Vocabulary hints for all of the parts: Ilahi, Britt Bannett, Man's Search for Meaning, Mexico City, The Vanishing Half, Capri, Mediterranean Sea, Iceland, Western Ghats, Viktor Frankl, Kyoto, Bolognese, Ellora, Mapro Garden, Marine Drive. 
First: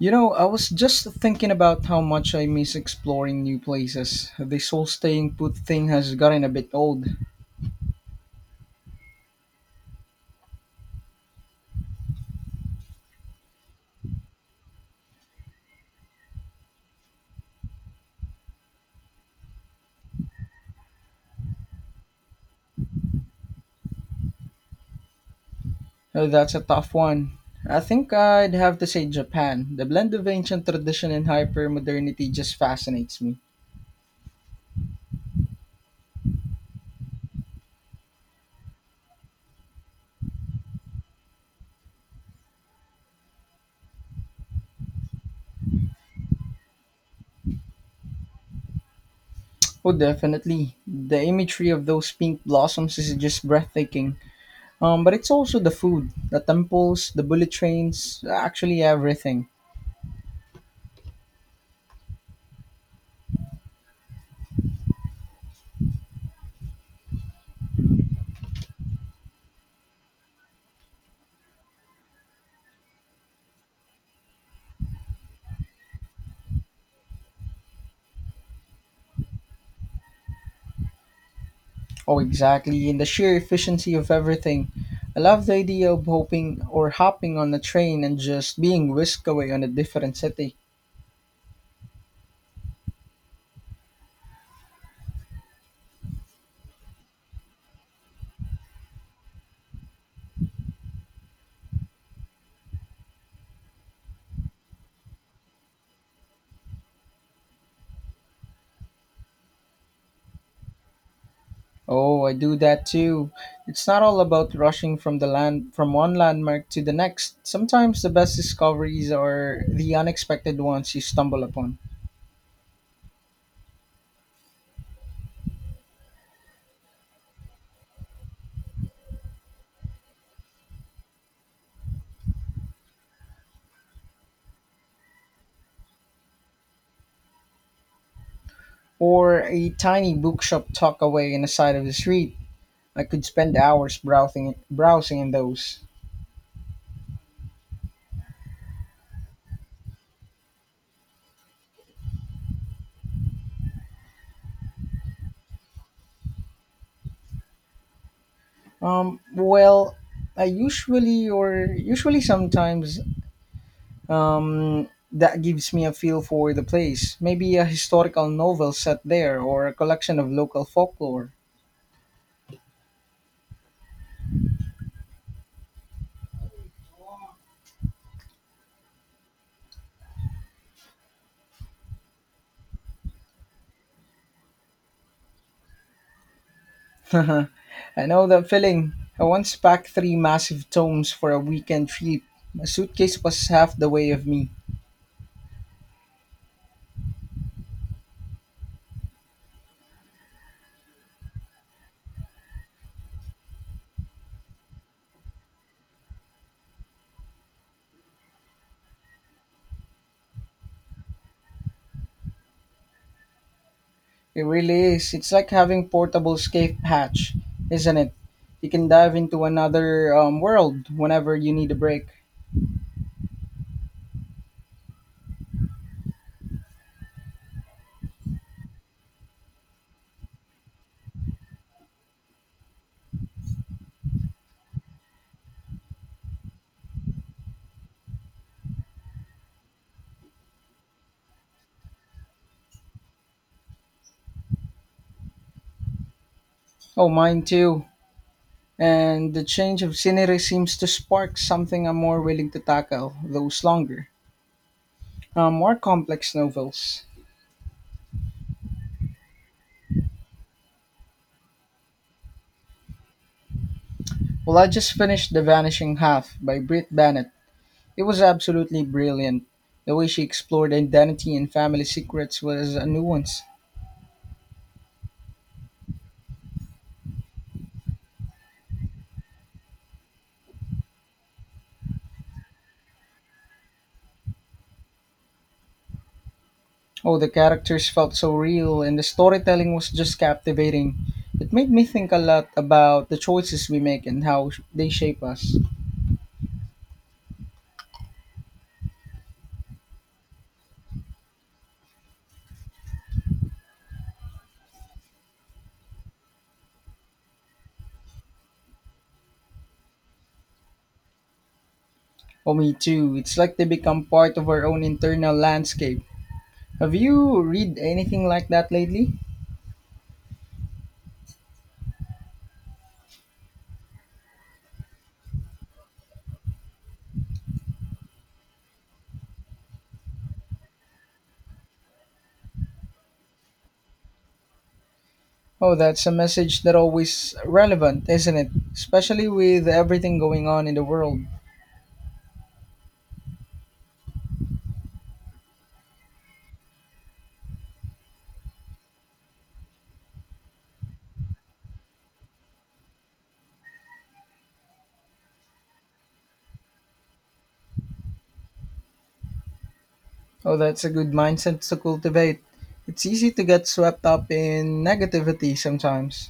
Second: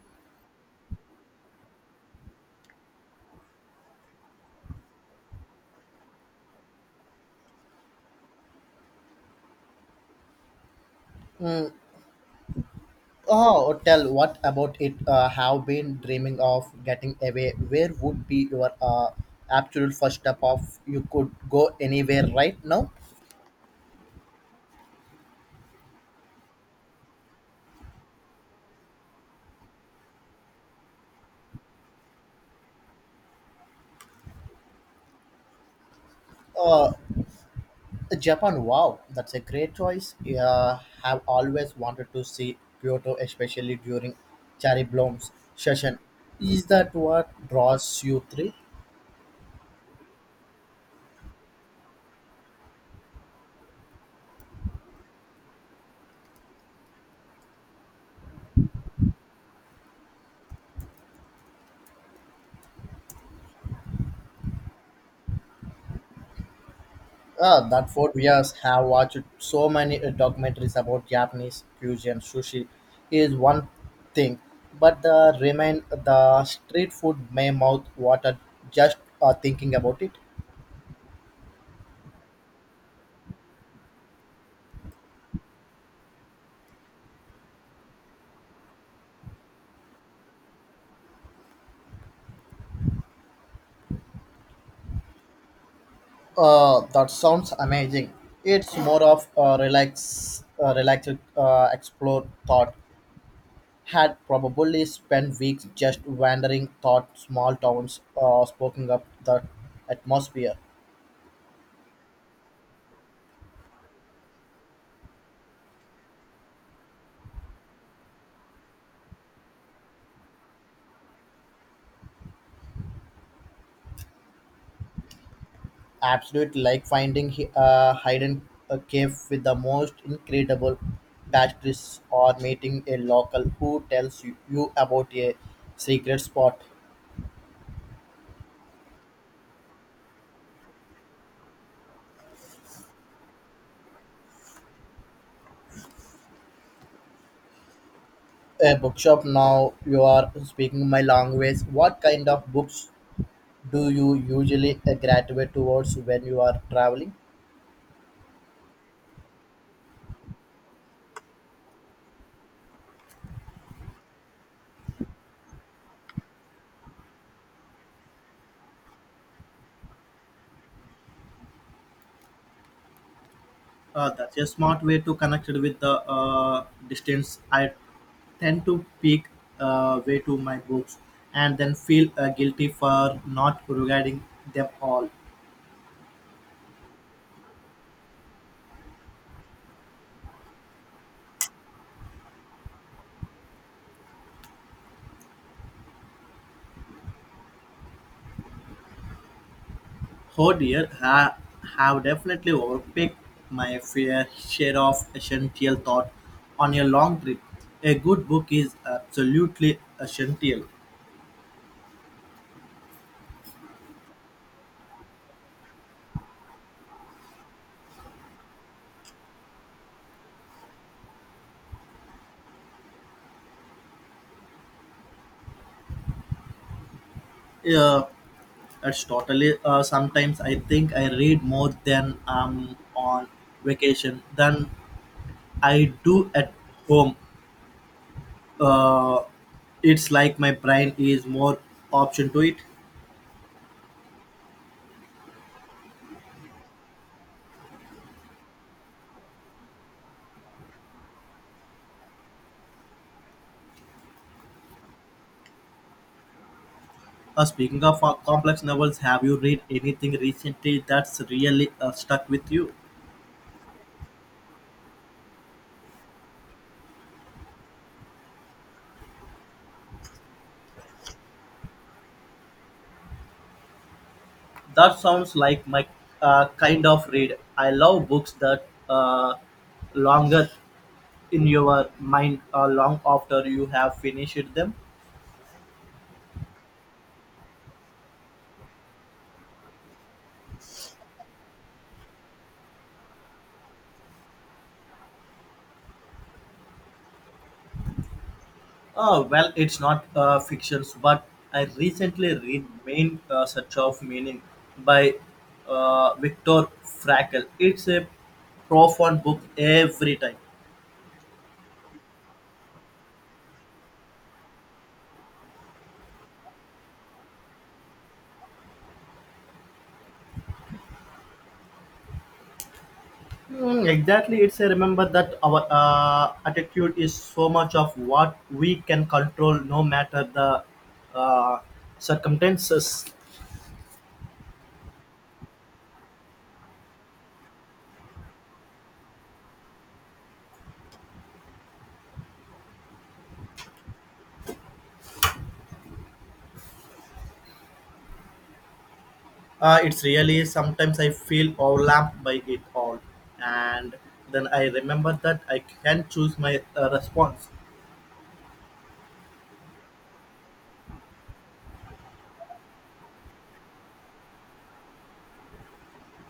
You know, I was just thinking about how much I miss exploring new places. This whole staying put thing has gotten a bit old. Mm. Oh, tell what about it? Have been dreaming of getting away. Where would be your absolute first step of you could go anywhere right now? That's a tough one. I think I'd have to say Japan. The blend of ancient tradition and hyper modernity just fascinates me. Uh, Japan, wow, that's a great choice. Yeah, have always wanted to see Kyoto, especially during cherry blooms session. Is that what draws you three? Oh, definitely. The imagery of those pink blossoms is just breathtaking. But it's also the food, the temples, the bullet trains, actually everything. Ah, that 4 years have watched so many documentaries about Japanese fusion sushi is one thing, but the remain the street food may mouth water just thinking about it. Oh, exactly. And the sheer efficiency of everything. I love the idea of hoping or hopping on a train and just being whisked away on a different city. That sounds amazing. It's more of a relaxed explore thought. Had probably spent weeks just wandering thought small towns, soaking up the atmosphere. Oh, I do that too. It's not all about rushing from the land from one landmark to the next. Sometimes the best discoveries are the unexpected ones you stumble upon. Absolutely, like a hidden a cave with the most incredible pastries or meeting a local who tells you about a secret spot. Or a tiny bookshop tucked away in the side of the street. I could spend hours browsing in those. A bookshop, now you are speaking my language. What kind of books do you usually gravitate towards when you are traveling? Um, well, I usually sometimes that gives me a feel for the place. Maybe a historical novel set there or a collection of local folklore. That's a smart way to connect it with the distance. I tend to peek way to my books and then feel guilty for not regarding them all. I know that feeling. I once packed three massive tomes for a weekend trip. My suitcase was half the weight of me. Oh dear, I have definitely overpicked my fair share of essential thought on a long trip. A good book is absolutely essential. It really is. It's like having portable escape hatch, isn't it? You can dive into another world whenever you need a break. Yeah, it's totally. Sometimes I think I read more than I'm on vacation than I do at home. uh, it's like my brain is more option to it. Oh, mine too. And the change of scenery seems to spark something I'm more willing to tackle, those longer more complex novels. Speaking of complex novels, have you read anything recently that's really stuck with you? Well, I just finished The Vanishing Half by Britt Bannett. It was absolutely brilliant. The way she explored identity and family secrets was a nuance. That sounds like my kind of read. I love books that longer in your mind long after you have finished them. Oh, the characters felt so real, and the storytelling was just captivating. It made me think a lot about the choices we make and how they shape us. Oh, well, it's not fictions, but I recently read Main Search of Meaning by Viktor Frankl. It's a profound book every time. Oh, me too. It's like they become part of our own internal landscape. Have you read anything like that lately? Mm, exactly, it's a remember that our attitude is so much of what we can control, no matter the uh, circumstances. Oh, that's a message that always relevant, isn't it? Especially with everything going on in the world. It's really sometimes I feel overwhelmed by it all, and then I remember that I can choose my response. Oh, that's a good mindset to cultivate. It's easy to get swept up in negativity sometimes.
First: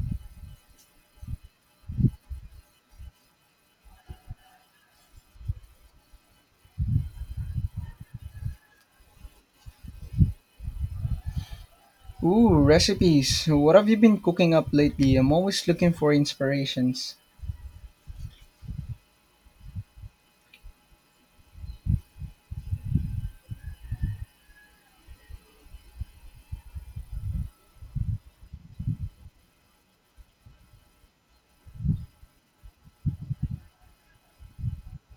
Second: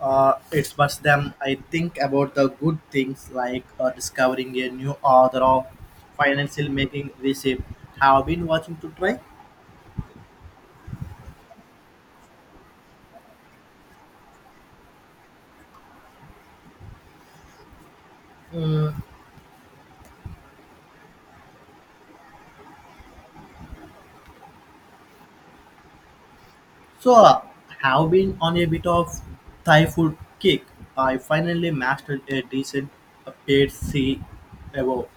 It's but them I think about the good things like discovering a new author of financial making recipe. Have been watching to try. Ooh, recipes. What have you been cooking up lately? I'm always looking for inspirations. Mm, so have been on a bit of Thai food kick. I finally mastered a decent paid C above.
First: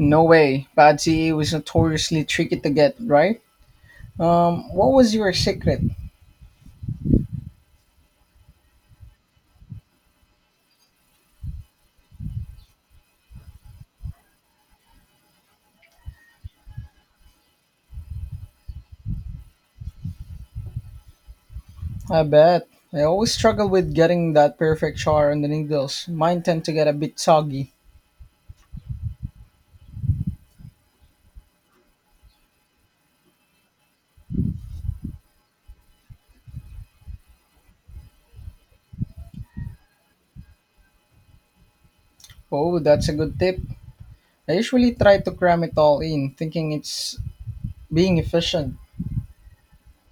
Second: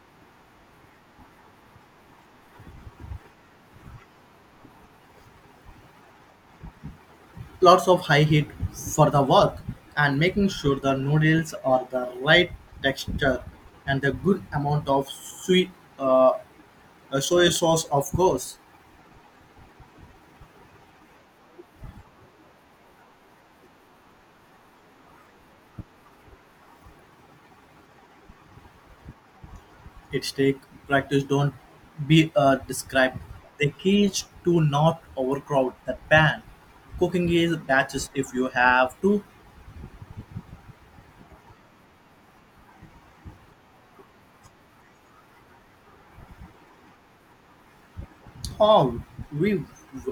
No way. Patsy was notoriously tricky to get, right? What was your secret? Lots of high heat for the work and making sure the noodles are the right texture and the good amount of sweet uh, soy sauce of course. I bet. I always struggle with getting that perfect char on the noodles. Mine tend to get a bit soggy. It's take practice, don't be described. The key is to not overcrowd the pan. Cooking is batches if you have to. Oh, that's a good tip. I usually try to cram it all in, thinking it's being efficient. How we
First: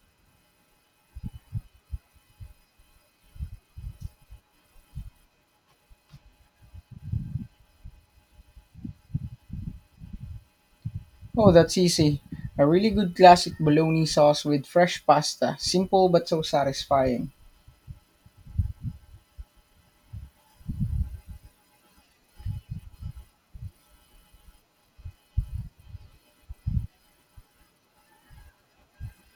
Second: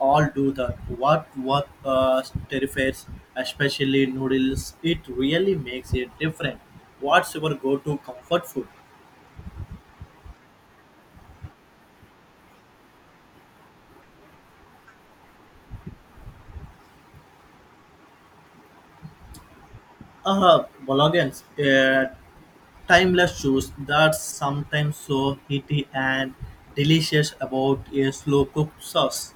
all do that. What terrifies, especially noodles. It really makes it different. What's your go-to comfort food? Oh, that's easy. A really good classic bologna sauce with fresh pasta. Simple but so satisfying. Bolognese, timeless shoes that's sometimes so heaty and delicious about a slow cooked sauce.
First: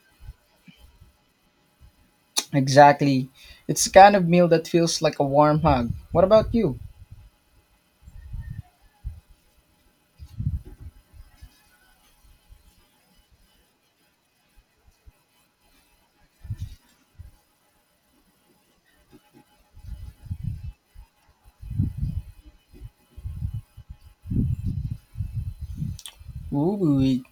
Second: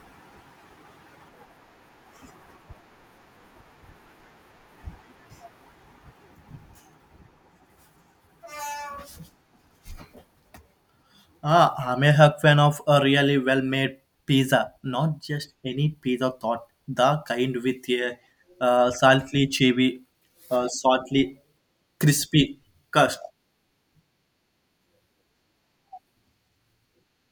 Exactly. It's the kind of meal that feels like a warm hug. What about you? Ah, I'm a hug fan of a really well-made pizza, not just any pizza thought, the kind with a salty, saltly crispy crust, Ooh,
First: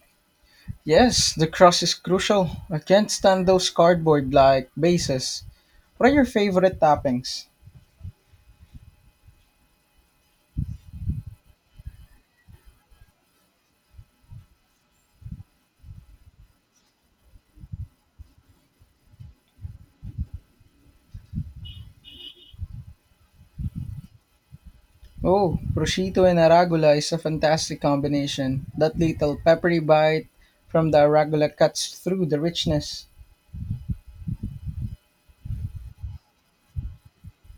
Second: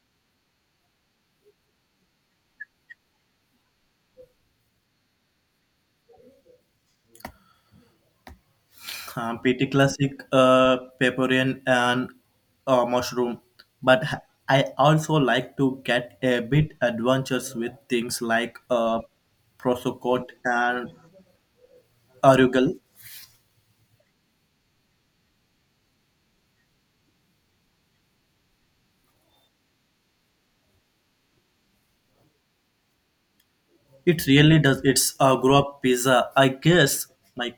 yes, the crust is crucial. I can't stand those cardboard like bases. What are your favorite toppings? Pretty classic pepperoni and mushroom. But ha- I also like to get a bit adventurous with things like prosciutto and arugula. Oh, prosciutto and arugula is a fantastic combination. That little peppery bite from the arugula cuts through the richness. It really does. It's a grow up pizza, I guess. My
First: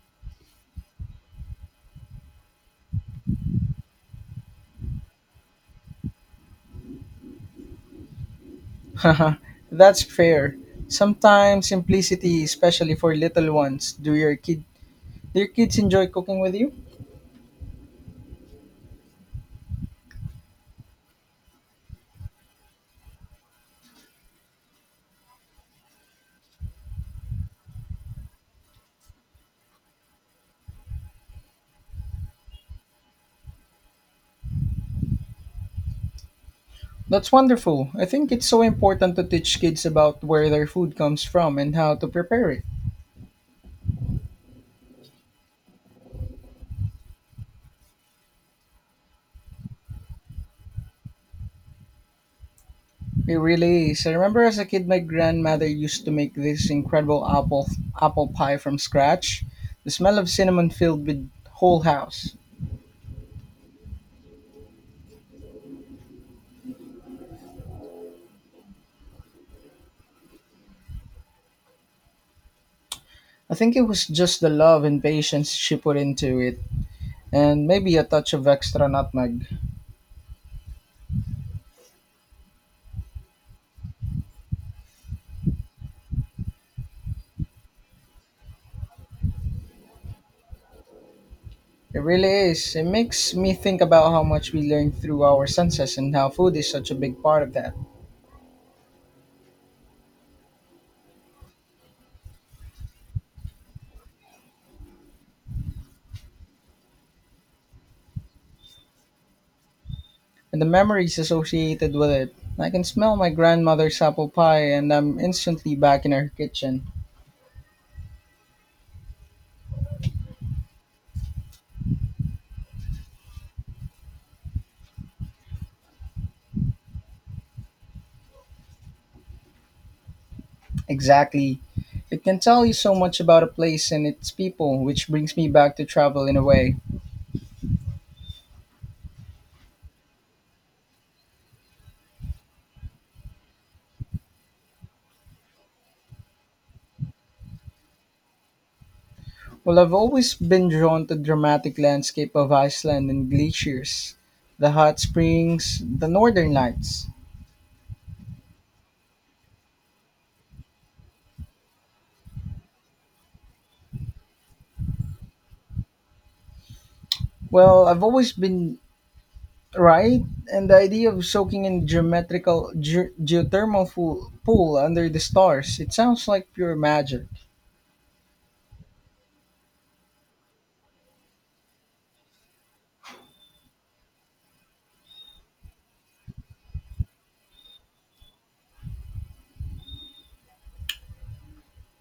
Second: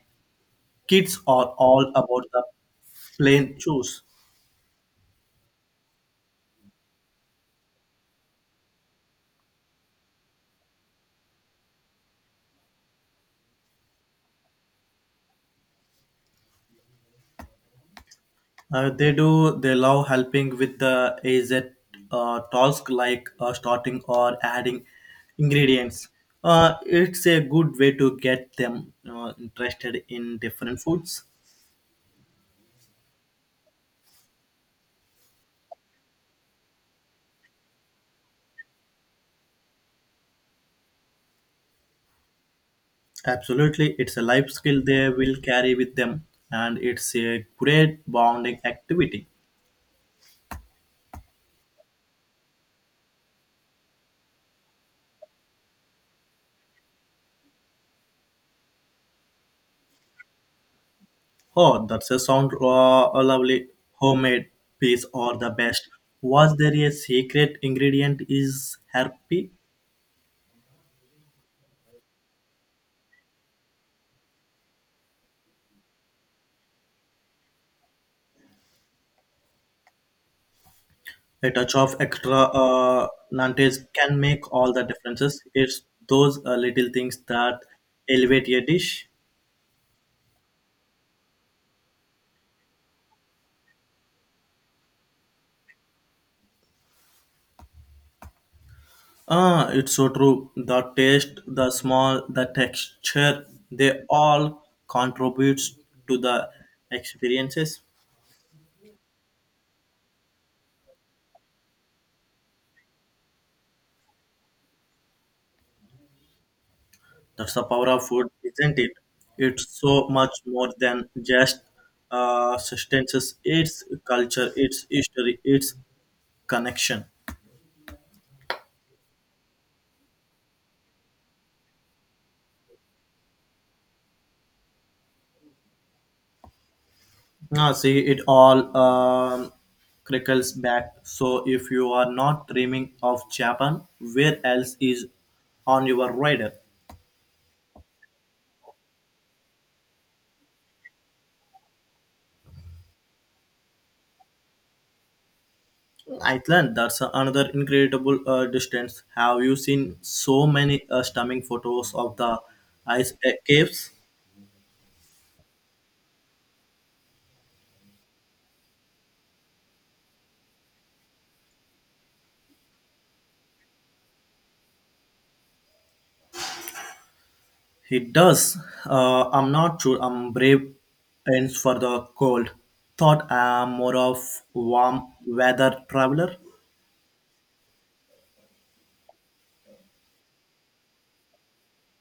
kids are all about the plain shoes. Haha, that's fair. Sometimes simplicity, especially for little ones. Do your kids enjoy cooking with you? They do. They love helping with the AZ task like starting or adding ingredients. It's a good way to get them interested in different foods. That's wonderful. I think it's so important to teach kids about where their food comes from and how to prepare it. Absolutely, it's a life skill they will carry with them, and it's a great bonding activity. It really is. I remember as a kid, my grandmother used to make this incredible apple pie from scratch. The smell of cinnamon filled the whole Oh, that's a house. sound a lovely homemade piece or the best. Was there a secret ingredient is happy? I think it was just the love and patience she put into it, and maybe a touch of extra nutmeg. A touch of extra nantes can make all the differences. It's those little things that elevate a dish. It really is. It makes me think about how much we learn through our senses and how food is such a big part of that, Ah, it's so true. The taste, the smell, the texture, they all contributes to the experiences. and the memories associated with it. I can smell my grandmother's apple pie, and I'm instantly back in her kitchen. That's the power of food, isn't it? It's so much more than just sustenance. It's culture, it's history, it's connection. Exactly. It can tell you so much about a place and its people, which brings me back to travel in a way. Now, see, it all trickles back. So, if you are not dreaming of Japan, where else is on your radar? Well, I've always been drawn to dramatic landscape of Iceland and glaciers, the hot springs, the northern Iceland, that's lights. another incredible distance. Have you seen so many stunning photos of the ice caves? Well, I've always been right, and the idea of soaking in geothermal pool under the stars, it sounds like pure magic. It does. I'm not sure I'm brave ends for the cold. Thought I'm more of warm weather traveler.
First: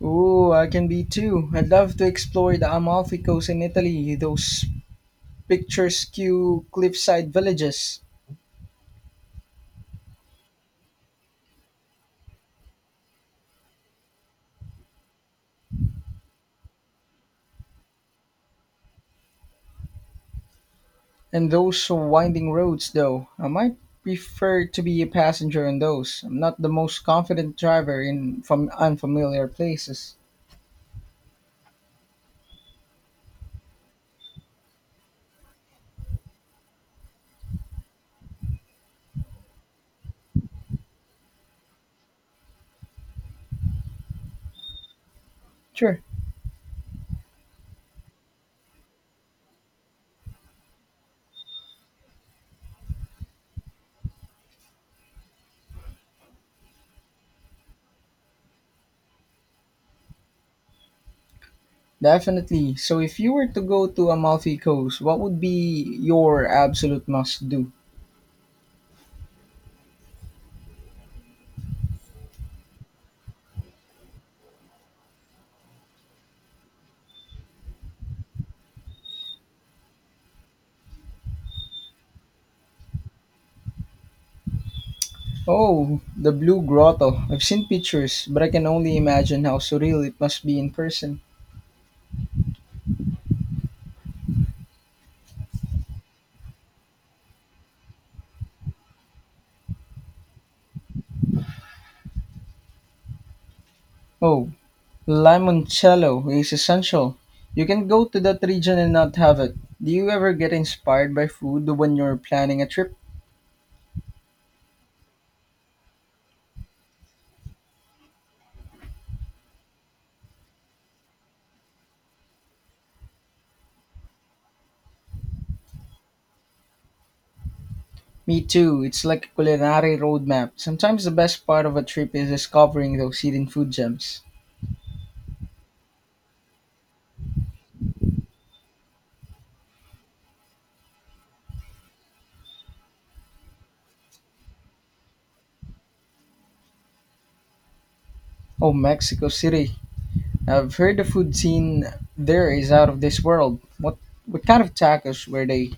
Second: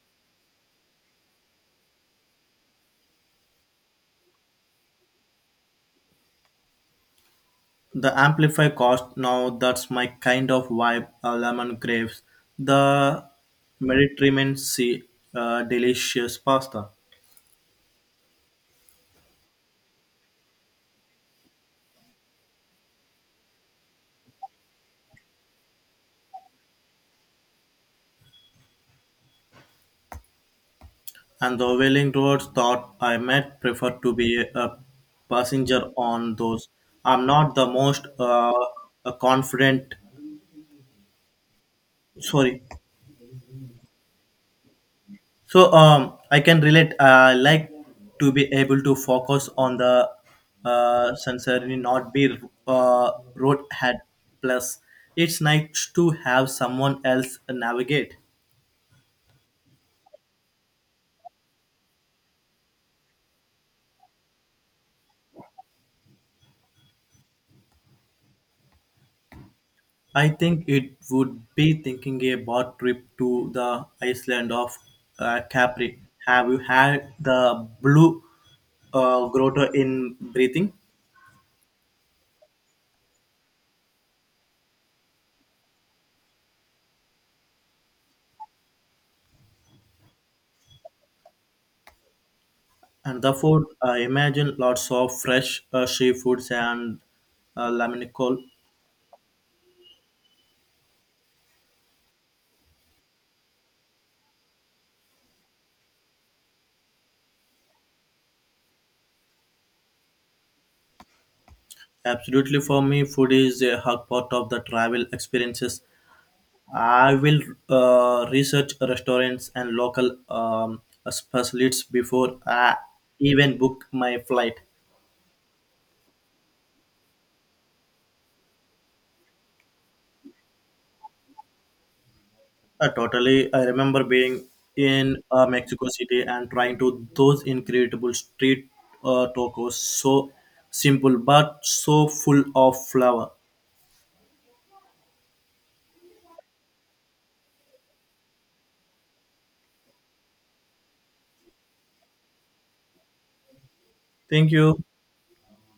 Ooh, I can be too. I'd love to explore the Amalfi Coast in Italy, those Pictures cue cliffside villages The amplify cost, now that's my kind of vibe. Lemon grapes, the Mediterranean Sea, delicious pasta, and those winding roads, though. I might prefer to be a passenger on those. I'm not the most confident driver in from unfamiliar places. and the wailing roads. Thought I might prefer to be a passenger on those. I'm not the most confident. Sorry. So Sure, I can relate. I like to be able to focus on the sensor and not be road. Plus, it's nice to have someone else navigate. definitely. So, if you were to go to Amalfi Coast, what would be your absolute must do? I think it would be thinking about trip to the Iceland of Capri. Have you had the blue grotto in breathing? Oh, the Blue Grotto. I've seen pictures, but I can only imagine how surreal it must be in person. And the food, I imagine lots of fresh seafoods and laminical. Oh, Limoncello is essential. You can go to that region and not have it. Do you ever get inspired by food when you're planning Absolutely, a for trip? me, food is a hug part of the travel experiences. I will research restaurants and local specialists before I even book my flight. Me too. It's like a culinary roadmap. Sometimes the best part of a trip is discovering those hidden Totally, I food remember gems. being in Mexico City and trying to those incredible street tacos. So simple, but so full of flavor. Oh, Mexico City. I've heard the food scene there is out of this world. What Thank kind of you. tacos were they?